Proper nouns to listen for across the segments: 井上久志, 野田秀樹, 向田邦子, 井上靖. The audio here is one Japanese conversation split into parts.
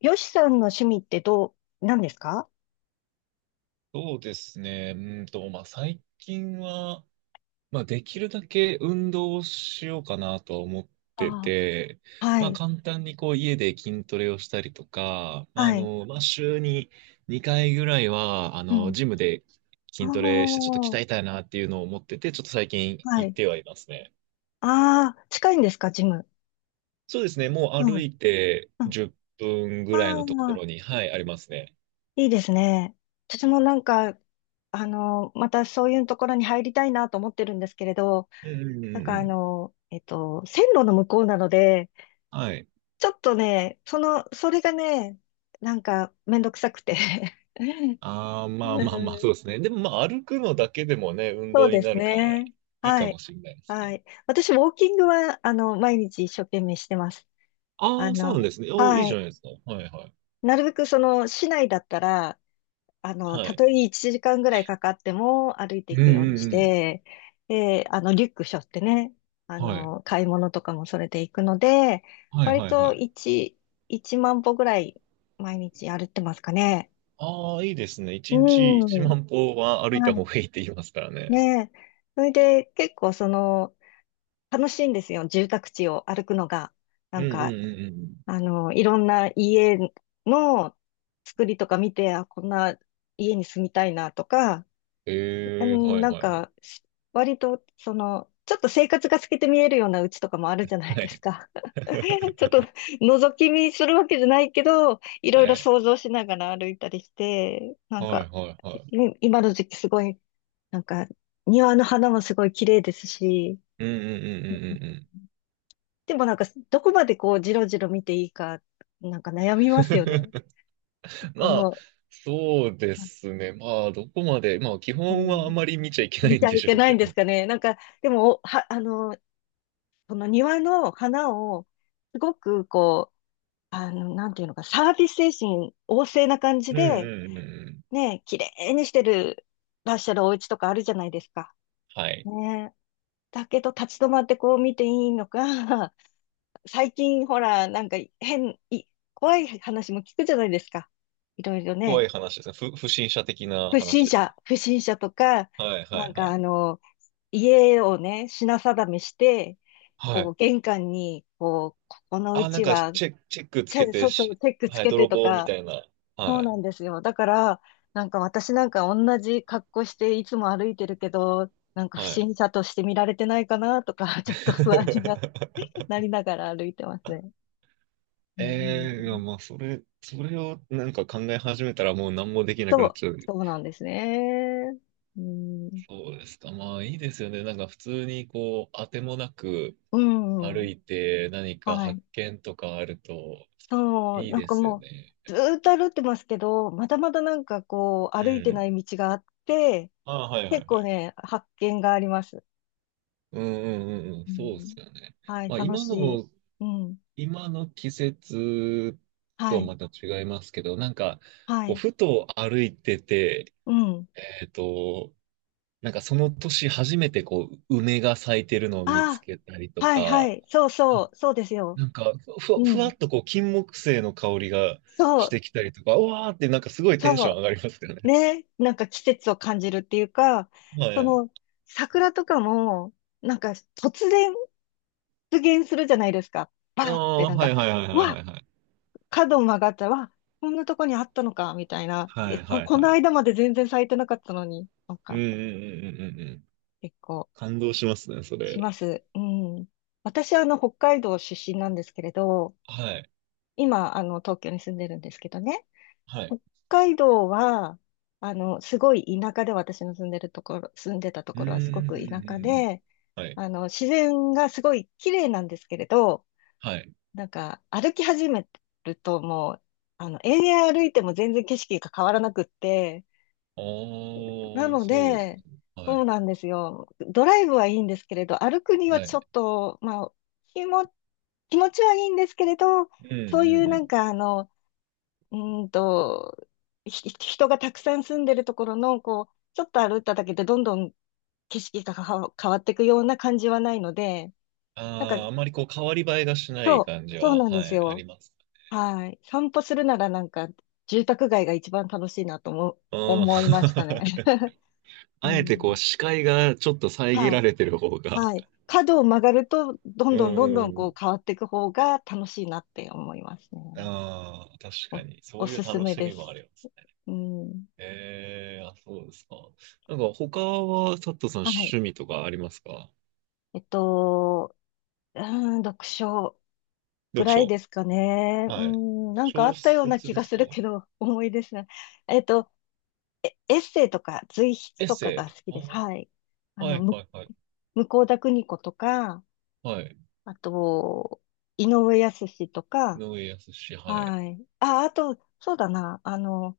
よしさんの趣味って何ですか？そうですね。まあ、最近は、まあ、できるだけ運動をしようかなとは思ってあて、あはまあ、い。簡単にこう、家で筋トレをしたりとか、まあ、はい。まあ、週に2回ぐらいは、うん。ジムであ筋トレしてちょっと鍛えあ、たいなっていうのを思ってて、ちょっと最近は行っい。てはいますね。ああ、近いんですか、ジム？そうですね。もうう歩ん。いてうん。10分あぐらいのところあ、に、はい、ありますね。いいですね。私もなんか、またそういうところに入りたいなと思ってるんですけれど、うんうんうなんんかうん。線路の向こうなので、はい。ちょっとね、その、それがね、なんかめんどくさくて。 ああ、まあうまあまあ、そうでん、すね。でもまあ、歩くのだけでもね、運そう動にでなするから、ね。いいかはもい。しれないですはね。い。私、ウォーキングは、毎日一生懸命してます。あああ、そうなんでの、すね。おーいいはじゃい。ないですか。はいはい。なるべく、その、市内だったら、はたい。とえ1時間ぐらいかかっても歩いてういんうくようにしんうん。て、で、リュック背負ってね、はい。買い物とかもそれで行くので、はい割はいはとい。1万歩ぐらい毎日歩いてますかね。ああ、いいですね。一日一うん。万歩は歩いたは方い。がいいって言いますからね。ねえ。それで、結構、その、楽しいんですよ、住宅地を歩くのが。なうんんうんか、うんうんうん。いろんな家の作りとか見て、あ、こんな家に住みたいなとか、うええん、はいなんはいはい。か、割と、その、ちょっと生活が透けて見えるような家とかもあるじゃないはですい。か。ちょっと 覗き見するわけじゃないけど、いろはいろい。想像しながら歩いたりして、なんはか、いはいいはい。今の時期すごい、なんか、庭の花もすごい綺麗ですし、うんうんうんうんうんでもなんか、どこまでこう、じろじろ見ていいか、なんかう悩みますよね。ん。まこあ、の、そうですね。まあ、どこまで、まあ、基う本はあん、まり見ちゃいけな見いちんゃでいしけょうないけんですど。かね。なんか、でも、おは、あの、この庭の花を、すごくこう、なんていうのか、サービス精神旺盛な感じうんで、うんうんうん。ね、綺麗にしてる、らっしゃるお家とかあるじゃないですか。はい。ねえ。だけど、立ち止まってこう見ていいのか、最近ほら、なんか変、い、怖い話も聞くじゃないですか。いろいろ怖ね。い話ですね。不審者的な不話審です。者、不審者とか、はいなはんいはかい。家をね、品定めして、はこい。う、玄関に、こう、ここのうあ、なんちか、は、チェックつけてそうそう、し、チェックつはい、けて泥と棒みか、たいな。はそうい。なんですよ。だから、なんか私なんか同じ格好していつも歩いてるけど、なんか不はい。審者として見られてないかなとか、ちょっと不安にな、なりながら歩いてますね。うん、ええーいやまあ、それをなんか考え始めたらもう何もできなくそなっう、ちゃう。そうなんですね。うん、そうですか。まあ、いいですよね。なんか普通にこう、当てもなく、う歩ん、いて何かは発い。見とかあるとそう、いいなんでかすよもね。う、ずーっと歩いてますけど、まだまだなんかこう、う歩いてなん。い道があって、ああ、はいは結いは構い。ね、発見があります。うんうんうんうん、うそうですん、よね。はい、まあ楽しい。うん。今の季節とははい、また違いますけど、なんか、はこう、い、ふと歩いてて、うん。えっと、なんかその年初めてこう、梅が咲いてるのを見つあけたりあ、とはい、はか、い、そうそあ、う、そうですよ。なんかうふわん。っとこう、金木犀の香りがそしう、てきたりとか、うわーってなんかすごいテンそション上がりますよう。ね。ね、なんか季節を感じるっていうか、はそい。の、桜とかも、なんか突然出現するじゃないですか。バあーってあ、なんはか、いはいはいうはいはわ、いはい。角曲がったら、わ、こんなとこにあったのか、みたいな。はえ、いはいこはのい。間まで全然咲いてなかったのに、なんうんうか、んうんうんうんうん。結構、感動しますね、そしれ。ます。うん。私は北海道出身なんですけれど、はい。今、東京に住んでるんですけどね、はい。北海道は、すごい田舎で、私の住んでるところ、住んでたとうんこうろはすごんうく田ん舎うんうん。で、はい。自然がすごい綺麗なんですけれど、はい。なんか、歩き始めるともう、延々歩いても全然景色が変わらなくって、あなあ、のそうですで、か。はそうい。なんですよ。ドライブはいいんですけれど、歩くにははちょい。っと、まあ、気も、気持ちはいいんですけれど、うんうんそういううなんん。か、うーんと、人がたくさん住んでるところの、こう、ちょっと歩いただけでどんどん景色が変わっていくような感じはないので、なんか、ああ、あまりこう、変わり映えがしないそ感う、じそうは、なんではすい、あよ。ります。はい。散歩するならなんか、住宅街が一番楽しいなともうん。思いましたね。うあえてこう、ん。視界がちょっと遮はらい。れてる方が。はい。角を曲がると、どんうんどんどうんんどうんこうん。変わっていく方が楽しいなって思いますね。ああ、確かお、に。そおういうすす楽めしでみもあす。ります。うん。ええあ、そうですか。なんか他は、佐藤さんはい。趣味とかありますか？えっと、うー読書ぐ読らい書。ですかね。うはい。ん、なんかあ小ったような説気でがすすか？るけど、重いですね。えっと、エッセイとか随エ筆ッとかセがイ。好きあです。ー、はい。あはの、いはむ、いはい。向田邦子とか、はい。あと、井上靖と井か、上康志、はい。はい。あ、あと、そうだな、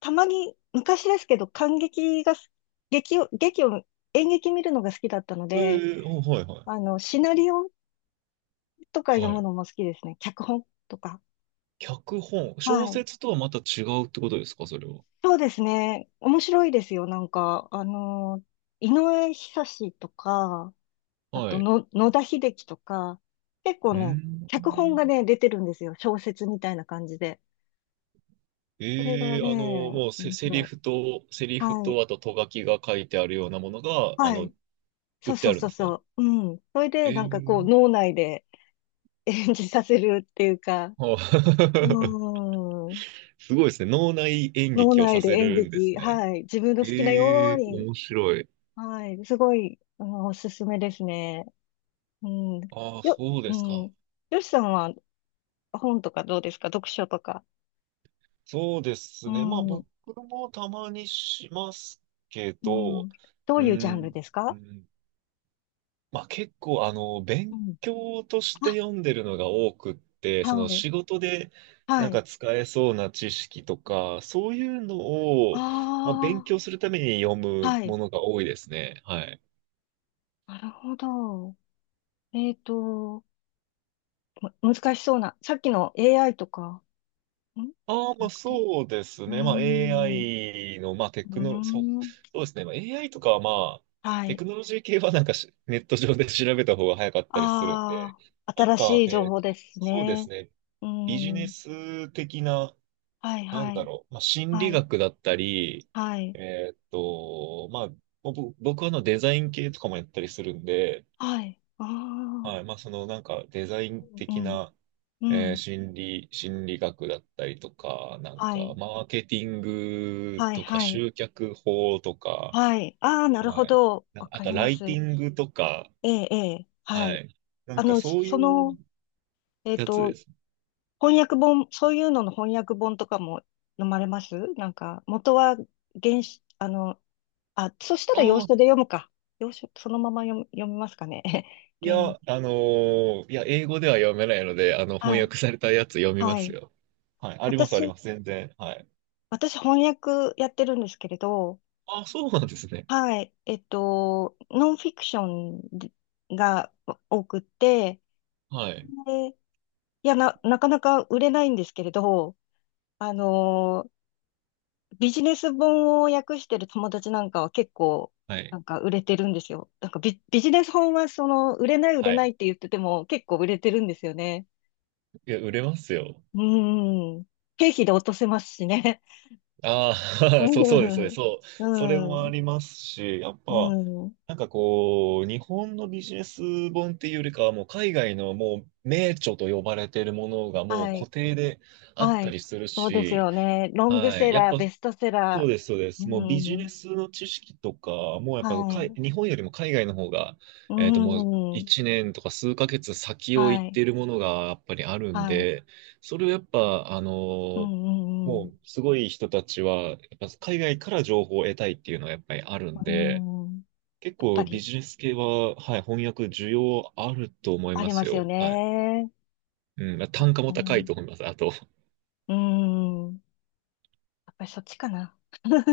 たまに、昔ですけど、観劇がす、劇を、劇を、演劇見るのが好きだったのえで、えうんはいはシナリオとかい。読はむい。のも好きですね。脚本とか。脚本。小はい。説とはまた違うってことですかそれは？そうですね。面白いですよ。なんか、井上久志とか、あはとい。の、野田秀樹とか、結構うーね、脚本がん。ね、出てるんですよ。小説みたいな感じで。これがええね、もうセ、面セリ白い。フと、はい。あと、と書きが書いてあるようなものが、はい。売そっうてそあうるんそでうすそか？う。うん。それで、なんかこう、ええ脳内で演じさせるっていうか、はうあ ーん。すごいですね。脳内演脳劇を内さでせ演るんです劇、ね。はい。自分の好きなよえうえ、に、面白い。はい。すごい、おすすめですね。うん。ああ、そううですか。ん。よしさんは本とかどうですか、読書とか。そうでうすね。まあん。僕もたまにしますけうど、うん。どうーいうジャンルん、ですうか？ん、まあ結構う勉ん。強としてあ、読んでるのが多くって、はそのい。仕事でなはんい。か使えそうな知識とか、そういうのを、まあ、あ勉強するために読あ、むはい。ものが多いですね。はい。なるほど。えっと、難しそうな。さっきの AI とか、んじああ、ゃまあなくて。そうですうーね。まあ ん。う AI の、まあテークノロ、ん。そうですね。まあ AI とかはまあ、はテい。クノロジー系はなんかネット上で調べた方が早かったりするんで、ああ、なん新か、しい情報ですそうですね。ね。うービジネん。ス的な、はい、なんはだい。ろう、まあ心は理い。学だったり、はい。まあ、僕はあのデザイン系とかもやったりするんで、はい。あはい、あ。まあそのなんかデザインう的ん。な、うん。心理学だったりとか、なんはか、い。マーケティングはい、とか、はい。集客法とか、はい。ああ、なるほはい。ど。なんわかあかと、りまライテす。ィングとか、ええ、ええ、ははい。い。なあんか、の、そうそいの、うえっやつと、です。翻訳本、そういうのの翻訳本とかも飲まれますなんか、元は原始、あ、そしたら洋ああ、書で読むか。洋書、そのまま読みますかね。いや、いや、英語では読めないので、あの、翻はい、訳されたやつ読みまはすい。よ。はい。あります、あり私、ます。全然。はい。私翻訳やってるんですけれど、ああ、そうなんですね。はい、ノンフィクションが多くって、はい。で、いや、なかなか売れないんですけれど、あのービジネス本を訳してる友達なんかは結構、はい。なんか売れてるんですよ。なんかビジネス本はその、売れない売れはないい。って言ってても結構売れてるんですよね。いや、売れますよ。うーん。経費で落とせますしね。ああ、そう、そうです、そうです、うそう。それん。うもあん。りますし、やっうぱ、ん。なんかこう、日本のビジネス本っていうよりかは、もう海外のもう名著と呼ばれているものがもうは固い。定であっはたい。りするそうですし、よね。ロングはセい。やっラー、ぱベストセそうラです、そうでー。す。もううビジネん。スの知識とか、もうやっぱはい。日本よりも海外の方が、うもうん。1年とか数ヶ月先をは行ってい。いるものがやっぱりあるんはい。で、それをやっぱ、うーんうんうもん。うすごい人たちは、やっぱ海外から情報を得たいっていうのはやっぱりあるんうで、ん。や結っぱ構ビり、ジネス系は、はい、翻訳需要あると思いありまますすよよ。はい。ね。うん、まあそうで単価すも高いね。と思います。あと、うん。やっぱりそっちかな。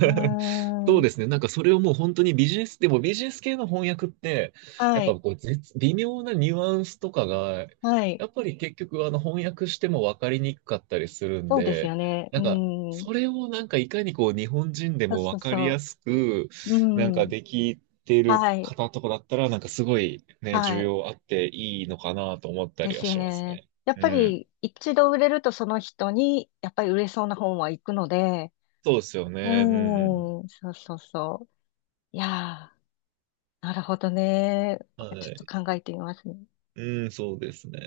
う そうでん。すね。なんかそれをもう本当にビジネス、でもビジネス系の翻訳って、やはっぱい。こう微妙なニュアンスとかが、はい。やっぱり結局翻訳しても分かりにくかったりするんそうですよで、ね。うなんかそん。れをなんかいかにこう日本人でそうもそ分うかりそやすく、う。なんうかん。できてるはい。方とかだったら、なんかすごいね、需はい。要あっていいのかなと思ったでりはすよしますね。ね。やっうぱん。り、一度売れるとその人に、やっぱり売れそうな本は行くので、そうですよね。うんうん。うーん。そうそうそう。いやー、なるほどね。はちょっとい。考えてみますね。うん、そうですね。